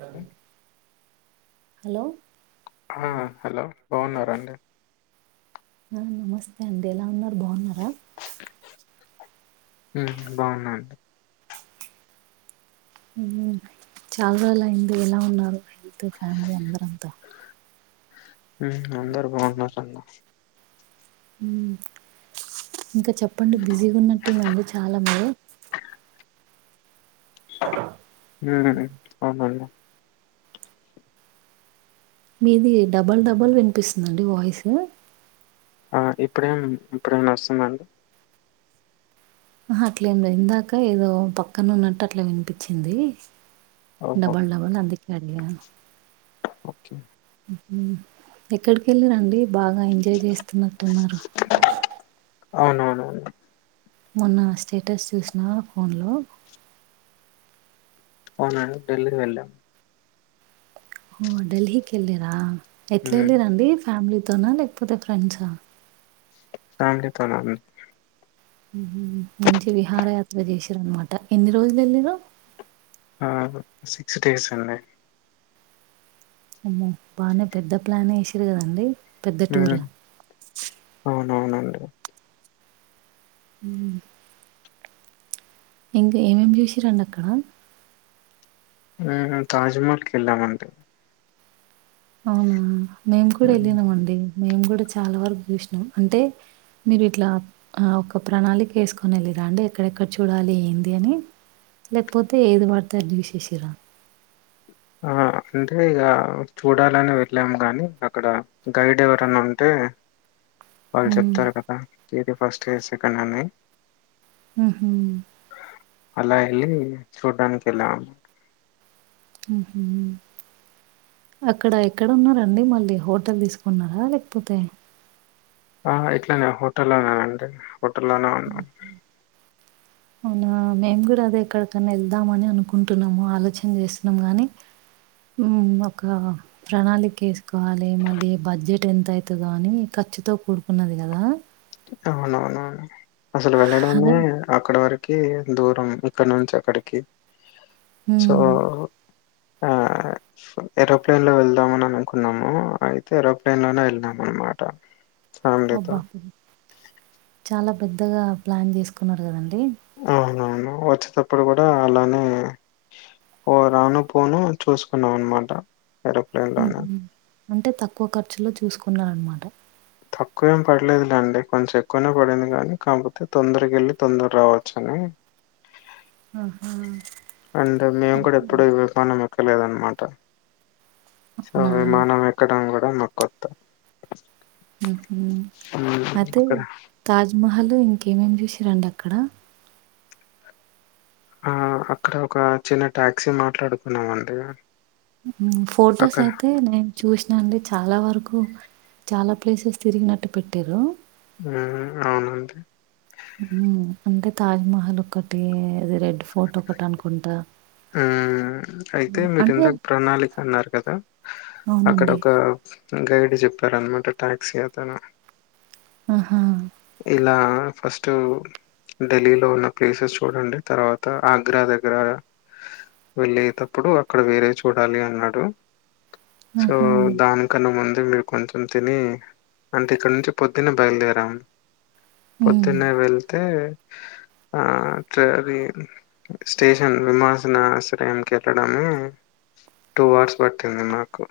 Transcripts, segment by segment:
Done hello ఆ! Hello బాగున్నారండి? [unintelligible] నమస్తే అండి ఎలా ఉన్నారు బాగున్నారా మ్మ్ బాగున్నాండి చాలా రోజులు అయింది ఎలా ఉన్నారు హెల్త్ ఫ్యామిలీ అందరంతా అందరు బాగున్నారు సందా ఇంకా చెప్పండి బిజీగా ఉన్నట్టునారు చాలా మే మ్మ్ అవునండి మీది డబల్ డబల్ వినిపిస్తుందిండి వాయిస్ ఆ ఇప్పుడేం ఇప్పుడేనా వస్తుందండి ఆహా అట్లేం లేదు ఇందాక ఏదో పక్కన ఉన్నట్టు అట్లా వినిపించింది ఓహో! డబల్ డబల్ అందికి అండియా ఓకే ఉమ్ ఎక్కడికి వెళ్ళిం రండి బాగా ఎంజాయ్ చేస్తున్నట్టున్నారు. అవునవును. మొన్న స్టేటస్ చూసిన ఫోన్లో. అవునండి ఢిల్లీకి వెళ్ళాం. ఓ ఢిల్లీకి వెళ్లిండ్రా ఎట్లా హ్మ్. వెళ్ళింరండి ఫ్యామిలీతోనా లేకపోతే ఫ్రెండ్సా. ఫ్యామిలీతోనండి. ఉమ్ మంచి విహారయాత్ర చేశింరనమాట ఎన్ని రోజులు వెళ్ళిండ్రు. ఆహ్ సిక్స్ డేస్ అండి. ఆహ్ బానే పెద్ద ప్లానే వేసీండ్రు కదండి. ఉమ్ అవునవునండి. ఉమ్. ఇంకా ఏమేమి చూసిరండి అక్కడ. ఆహ్ తాజ్మహల్కి వెళ్ళామండి అవునా మేము కూడా హ్మ్. వెళ్ళినాం అండి మేము కూడా చాలా వరకు చూసినాం అంటే. మీరు ఇట్లా ఆహ్ ఒక ప్రణాళిక వేసుకొని వెళ్ళిండ్రా అండి ఎక్కడెక్కడ చూడాలి ఏంది అని. లేకపోతే ఏది వాడితే అది చూసేసిండ్రా. ఆహ్ అంటే ఇక చూడాలని వెళ్ళాము గాని అక్కడ. గైడ్ ఎవరన్నా ఉంటే. వాళ్ళు హ్మ్. చెప్తారు కదా ఏది ఫస్ట్ ఏది సెకండ్ అని. ఉమ్. అలా వెళ్ళి చూడ్డానికి వెళ్ళాము. ఉమ్. అక్కడ ఎక్కడ ఉన్నారండి మళ్ళీ హోటల్ తీసుకున్నారా లేకపోతే. ఆహ్ ఇట్లానే హోటల్లోనేనండి హోటల్లోనే ఉన్నాం. అవునా మేము కూడా అదే ఎక్కడికన్నా వెళ్దాము అని అనుకుంటున్నాము ఆలోచన చేస్తున్నాము గానీ. ఉమ్ ఒకవ ప్రణాళిక వేసుకోవాలి మళ్ళీ బడ్జెట్ ఎంత అయితదో అని ఖర్చుతో కూడుకున్నది కదా. అవునవునవును అసలు అదే వెళ్ళడమే. అక్కడ వరకి దూరం ఇక్కడ నుంచి అక్కడికి. హ్మ్. ఆహ్. ఏరోప్లేన్ లో వెళ్దామని అనుకున్నాము అయితే ఏరోప్లేన్ లోనే వెళ్లినం అనమాట. ఫ్యామిలీతో అబ్బా చాలా పెద్దగా ప్లాన్ చేసుకున్నారు కాదండి. అవునవును వచ్చేటప్పుడు కూడా అలానే. ఓ రాను పోను చూసుకున్నాం అనమాట. ఏరోప్లేన్ లోనే ఉహూ అంటే తక్కువ ఖర్చులో చూసుకున్నారు అనమాట. తక్కువ ఏం పడలేదులేండి కొంచెం ఎక్కువనే పడింది గానీ కాకపోతే తొందరగ వెళ్ళి తొందర రావచ్చ అని. ఆహా. అండ్ మేము అంటే కూడా ఎప్పుడు విమానం ఎక్కలేదు అనమాట సో అవునా! విమానం ఎక్క. ఎక్కడం కూడా మాకు కొత్త. ఉహూ మ్మ్ అయితే అక్కడ తాజ్మహల్ ఇంకేమేమి చూసింరండి అక్కడ. ఆహ్ అక్కడ ఒక చిన్న టాక్సీ మాట్లాడుకున్నామండి. ఉమ్ ఫోటోస్ అక్కడ అయితే నేను. చూసినా అండి చాలా వరకు చాలా ప్లేసెస్ తిరిగినట్టు పెట్టేరు. ఆ అవునండి ఊ అంటే తాజ్మహల్ ఒకటి అది రెడ్ ఫోర్ట్ ఒకటి అనుకుంటా ఆ అయితే మీరిందాక ప్రణాళిక అన్నారు కదా అక్కడ అవునండి. ఒక గైడ్ చెప్పారన్నమాట టాక్సీ అతను ఆహా ఇలా ఫస్టు ఢిల్లీలో ఉన్న ప్లేసెస్ చూడండి తర్వాత ఆగ్రా దగ్గర వెళ్ళేటప్పుడు అక్కడ వేరే చూడాలి అన్నాడు సో ఆహా! దాని కన్నా ముందే మేం కొంచెం తిని అంటే ఇక్కడ నుంచి పొద్దున్న బయలుదేరాం హ్మ్. పొద్దున్నే వెళ్తే ఆ దారి స్టేషన్ విమాశనాశ్రయంకి వెళ్ళడము టూ అవర్స్ పట్టింది నాకు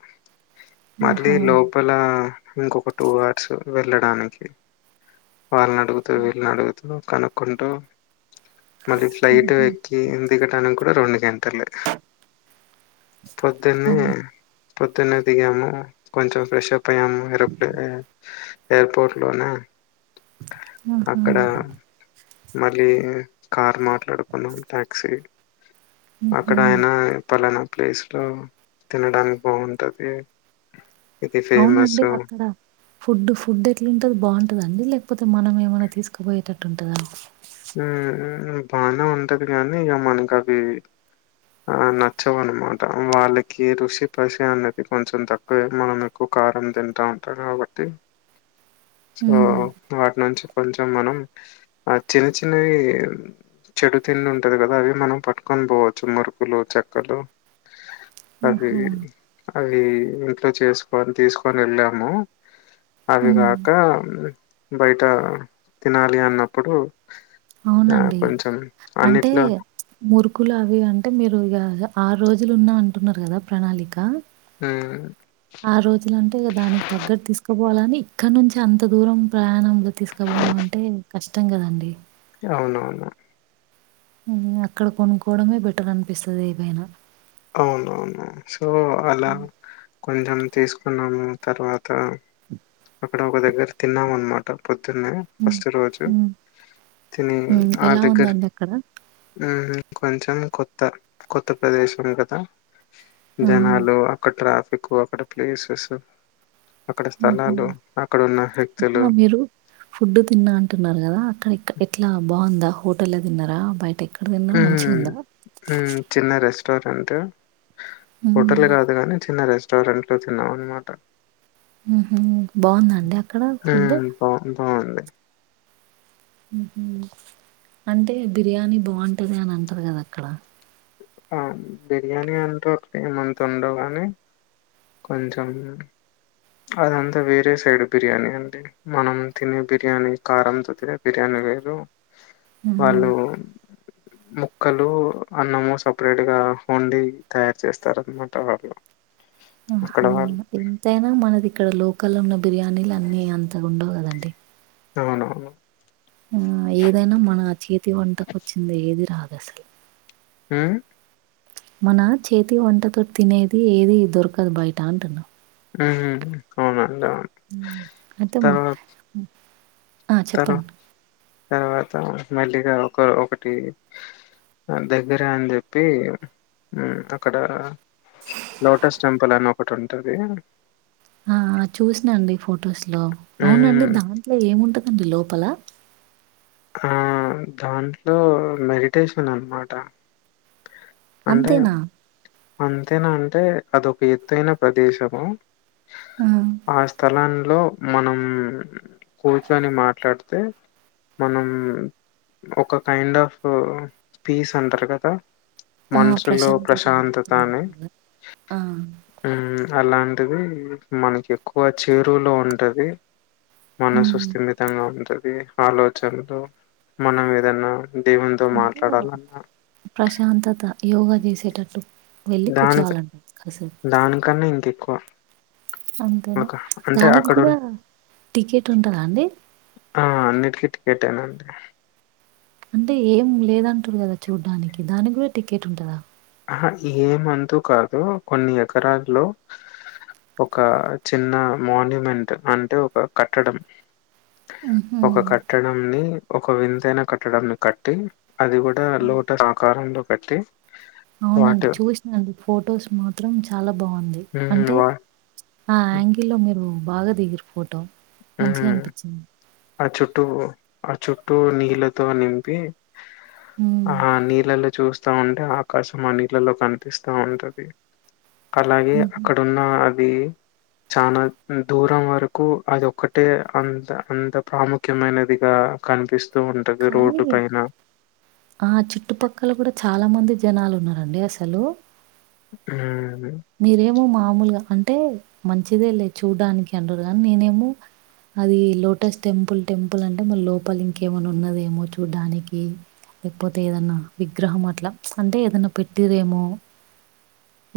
మళ్ళీ లోపల ఇంకొక టూ ఆర్సు వెళ్ళడానికి వాళ్నాడుగుతూ వీళ్నాడుగుతూ కనుక్కుంటూ మళ్ళీ ఫ్లైటు ఎక్కి దిగడానికి కూడా రెండు గంటలు పొద్దున్నే అవును. పొద్దునే దిగాము కొంచెం ఫ్రెషప్ అయ్యాము ఎరోప్లే ఎయిర్పోర్ట్ లోను ఆహా! అక్కడ మళ్ళీ కార్ మాట్లాడుకున్నాం టాక్సీ హుహు. అక్కడాయనా ఫలానా ప్లేస్ లో తినడానికి బాగుంటది ఇది ఫేమస్ అవునండి అక్కడ ఫుడ్ ఫుడ్ ఎట్లుంటది బాంటదా అండి లేకపోతే మనమేమైనా తీస్కపోయేటట్టుంటదా హూ ఊహు బానే ఉంటది గానీ ఇంగ మనకవి ఆ నచ్చవన్నమాట వాళ్ళకి ఋషి పసి అనేది కొంచెం తక్ వే మనం ఎక్కువ కారం తింటా ఉంటాం కాబట్టి సో హ్మ్. వాటి నుంచి కొంచెం మనం ఆ చిన్న చిన్నవి చెడు తిండి ఉంటది కదా అవి మనం పట్టుకొని పోవచ్చు మురుకులు చెక్కలు అది ఆహా! అవి ఇంట్లో చేస్కొని తీస్కొని వెళ్ళాము అవిగా హ్మ్. క బయట తినాలి అన్నప్పుడు ఆ అవునండి. కొంచెం అంటే అన్నిట్లో మురుకులు అవి అంటే మీరు ఇగ ఆర్ రోజులు ఉన్నా అంటున్నారు కదా ప్రణాళిక ఊ ఆర్ రోజులు అంటే ఇగ దానికి తగ్గట్ తీస్కపోవాలని ఇక్కడ నుంచి అంత దూరం ప్రయాణంలో తీస్ తీస్కపోవడమంటే కష్టం కదండి అవునవును హూ అక్కడ కొనుక్కోవడమే బెటర్ అనిపిస్తది ఏమైన అవునవును సో అలా కొంచెం తీస్కున్నాము తర్వాత అక్కడ ఒక దగ్గర తిన్నామన్మాట పొద్దున్నే హ్మ్. ఫస్ట్ రోజు హ్మ్. తిని హ్మ్. ఆ ఎలా దగ్గర ఉందండి అక్కడ? ఊ కొంచెం కొత్త కొత్త ప్రదేశం కదా ఆ! జనాలు అక్కడ ట్రాఫిక్కు అక్కడ ప్లేసెస్సు అక్కడ ఆహా! స్థలాలు అక్కడున్న వ్యక్తులు ఆహా! మీరు ఫుడ్ తిన్నా అంటున్నారు కదా అక్కడ ఎక్ ఎట్లా బాగుందా హోటల్ లో తిన్నారా బయట ఎ ఊ ఊ చిన్న రెస్టారెంటు హోటల్ లో హ్మ్. కాదు కాని చిన్న రెస్టారెంట్ లో తిన్నాం అన్నమాట ఉహు బాగుంద అండి అక్కడ ఫుడ్ బావుంది బాగుంది ఉహు అంటే బిర్యానీ బాగుంటది అని అంటారు కదా అక్కడ ఆ బిర్యానీ అంటే ఒకటి ఏమంత ఉండవుగాని కొంచెం అదంతా వేరే సైడ్ బిర్యానీ అంతే మనం తినే బిర్యానీ కారంతో తినే బిర్యానీ వేరు ఆ! వాళ్ళు ముక్కలు అన్నము సపరేట్ గా వండి తయారు చేస్తారన్నమాట వాళ్ళు అక్కడ ఆహా వాళ్ళు ఎంతైనా మనది ఇక్కడ లోకల్ ఉన్న బిర్యానీలు అన్ని అంతగా ఉండవు కదండీ అవునవును ఆ ఏదైనా మన చేతి వంటకు వచ్చింది ఏది రాదు అసలు ఉ మన చేతి వంటతో తినేది ఏది దొరకదు బయట అంటున్నా ఉహు అవునండి అవును అద్దము తర్వాత తర్వా తర్వాత మెల్లిగా ఒక ఒకటి దగ్గర అని చెప్పి ఉ అక్కడ లోటస్ టెంపుల్ అని ఒకటి ఉంటది ఆ ఆ చూసినండి ఫొటోస్ లో అవునండి ఉమ్ దాంట్లో ఏముంటదండి లోపల ఆ దాంట్లో మెడిటేషన్ అనమాట అంతేనా అంతేనా అంటే అదొక ఎతైనా ప్రదేశము ఆ స్థలాంలో మనం కూర్చొని మాట్లాడితే మనం ఒక కైండ్ ఆఫ్ పీస్ అంటారు కదా ఆ! మనసులో ప్రశాంతత ప్రశాంత అని దొరుకుతదంటారు గదా! ఆ ఉమ్ అలాంటిది మనకి ఎక్కువ చేరువులో ఉంటది మనసు హ్మ్. స్థిమితంగా ఉంటది ఆలోచనలో మనం ఏదన్నా దేవుతో అంటే మాట్లాడాలన్నా ప్రశాంతత యోగా చేసేటట్టు వెళ్ళి దానిక కూర్చోవాలంట కాసేపు దానికన్నా ఇంకెక్కువ అంతేనా ఒక అంటే దానికి అక్కడ కూడా ఉన్ టికెట్ ఉంటదా అండి ఆ అన్నిటికీ టికెట్ ఏ నండి అంటే ఏం లేదంటురు కదా చూడ్డానికి దానికి కూడా టికెట్ ఉంటదా ఆ ఏమంతు కాదు కొన్ని ఎకరాల్లో ఒక చిన్న మాన్యుమెంట్ అంటే ఒక కట్టడం హుహు. ఒక కట్టడం ని ఒక వింతైన కట్టడం ని కట్టి అది కూడా లోటర్ ఆకారంలో కట్టి అవునండి వాటర్ చూస్నా ఫొటోస్ మాత్రం చాలా బాగుంది హ్మ్ అంటే వా ఆ యాంగిల్ లో మీరు బాగా దిగురు పోటో ఉ చుట్టూ ఆ చుట్టూ నీళ్ళతో నింపి హ్మ్. ఆ నీలలో చూస్ వస్తా ఉంటే ఆకాశం ఆ నీళ్ళలో కనిపిస్తూ ఉంటది అలాగే హుహు. అక్కడ ఉన్న అవి చనా దూరం వరకు అదో ఒకటే అంత అంత ప్రాముఖ్యమైనదిగా కనిపిస్తూ ఉం కానీ ఆ చుట్టుపక్కల కూడా చాలా మంది జనాలున్నారండి అసలు ఊ ఉ మీరేమో మామూలుగా అంటే మంచిదే లే చూడ్డానికి అంటరు గానీ నేనేమో అది లోటస్ టెంపుల్ టెంపుల్ అంటే మలి లోపలి ఇంకేమన్న ఉన్నదేమో చూడ్డానికి లేకపోతే ఏదన్నా విగ్రహం అట్ల అంటే ఏదన్నా పెట్టిరేమో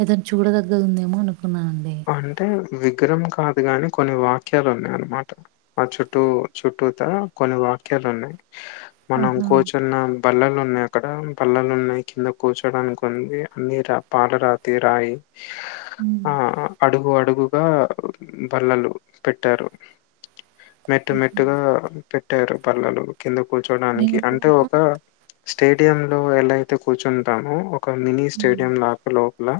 ఏదన చూడదగ్గదుందేమో అనుకున్నానండి అంటే విగ్రహం కాదు గాని కొన్ని వాక్యాలు ఉన్నాయి అన్నమాట ఆ చుట్టూ చుట్టూత కొన్ని వాక్యాలు ఉన్నాయి మనం ఆహా! కూర్చున్నాం బల్లలు ఉన్నాయి అక్కడ బల్లలు ఉన్నాయి కింద కూర్చోడానికి ఉంది అన్ని రా పాలరాతి రాయి ఉ ఆ అడుగు అడుగుగా బల్లలు పెట్టారు మెట్టు మెట్టుగా పెట్టారు పళ్లలు కింద కూర్చోడానికి అంటే నేనెప్పుడన్నా ఒక స్టేడియం లో ఎలయితే కూర్చుంటామో ఒక మినీ హ్మ్. స్టేడియం లాప లోపల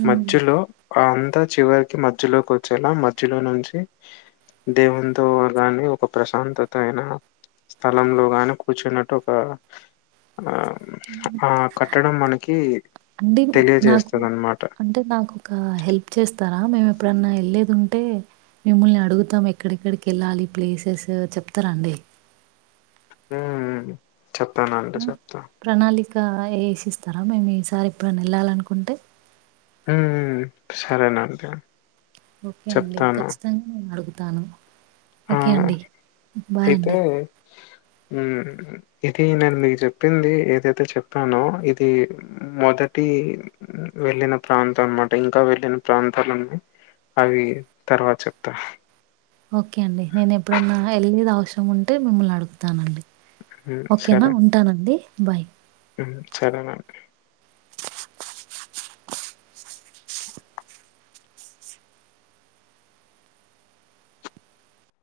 హ్మ్. మధ్యలో ఆ అంతా చివరికి మధ్యలోకి వచ్చేలా మధ్యలో నుంచి దేవుంతో గానీ ఒక ప్రశాంతత అయిన స్థలంలో గాని కూర్చున్నట్టు ఒక అ ఆ కట్టడం మనకీ తెలియజేస్తుంది అనమాట అంటె నాకు ఒక హెల్ప్ చేస్తారా మేము ఎప్పుడన్నా వెళ్ళేది ఉంటే మిమ్ముల్నడుగుతాం ఎక్కడెక్కడికెళ్ళాలి ప్లేసెస్ చెప్తారాండి ఉ ఊమ్ చెప్తానండి చెప్తా ప్రణాళిక ఏసిస్తారా మేము ఈసారి ఎప్పుడన్న ఏళ్ళాలనుకుంటే ఉ ఉ సరేనంతే ఓకే అండి ఖచ్చితంగ నేను అడుగుతాను ఆ ఓకే అండి బాయ్ అయితే అండి ఉ ఇది నేను మీక్ జెప్పింది ఏదైతే చెప్పానో ఇది మొదటి వెళ్ళిన ప్రాంతం మాట ఇంకా వెళ్ళిన ప్రాంతాలన్నీ అవి తర్వాత చెప్తా ఓకే అండి నేను ఎప్పుడన్నా ఎళ్ళేది అవసరం ఉంటే మిమ్మల్ని అడుగుతానండి హ్మ్. ఓకేనా ఉంటానండి బాయ్ ఉమ్ సరేనండి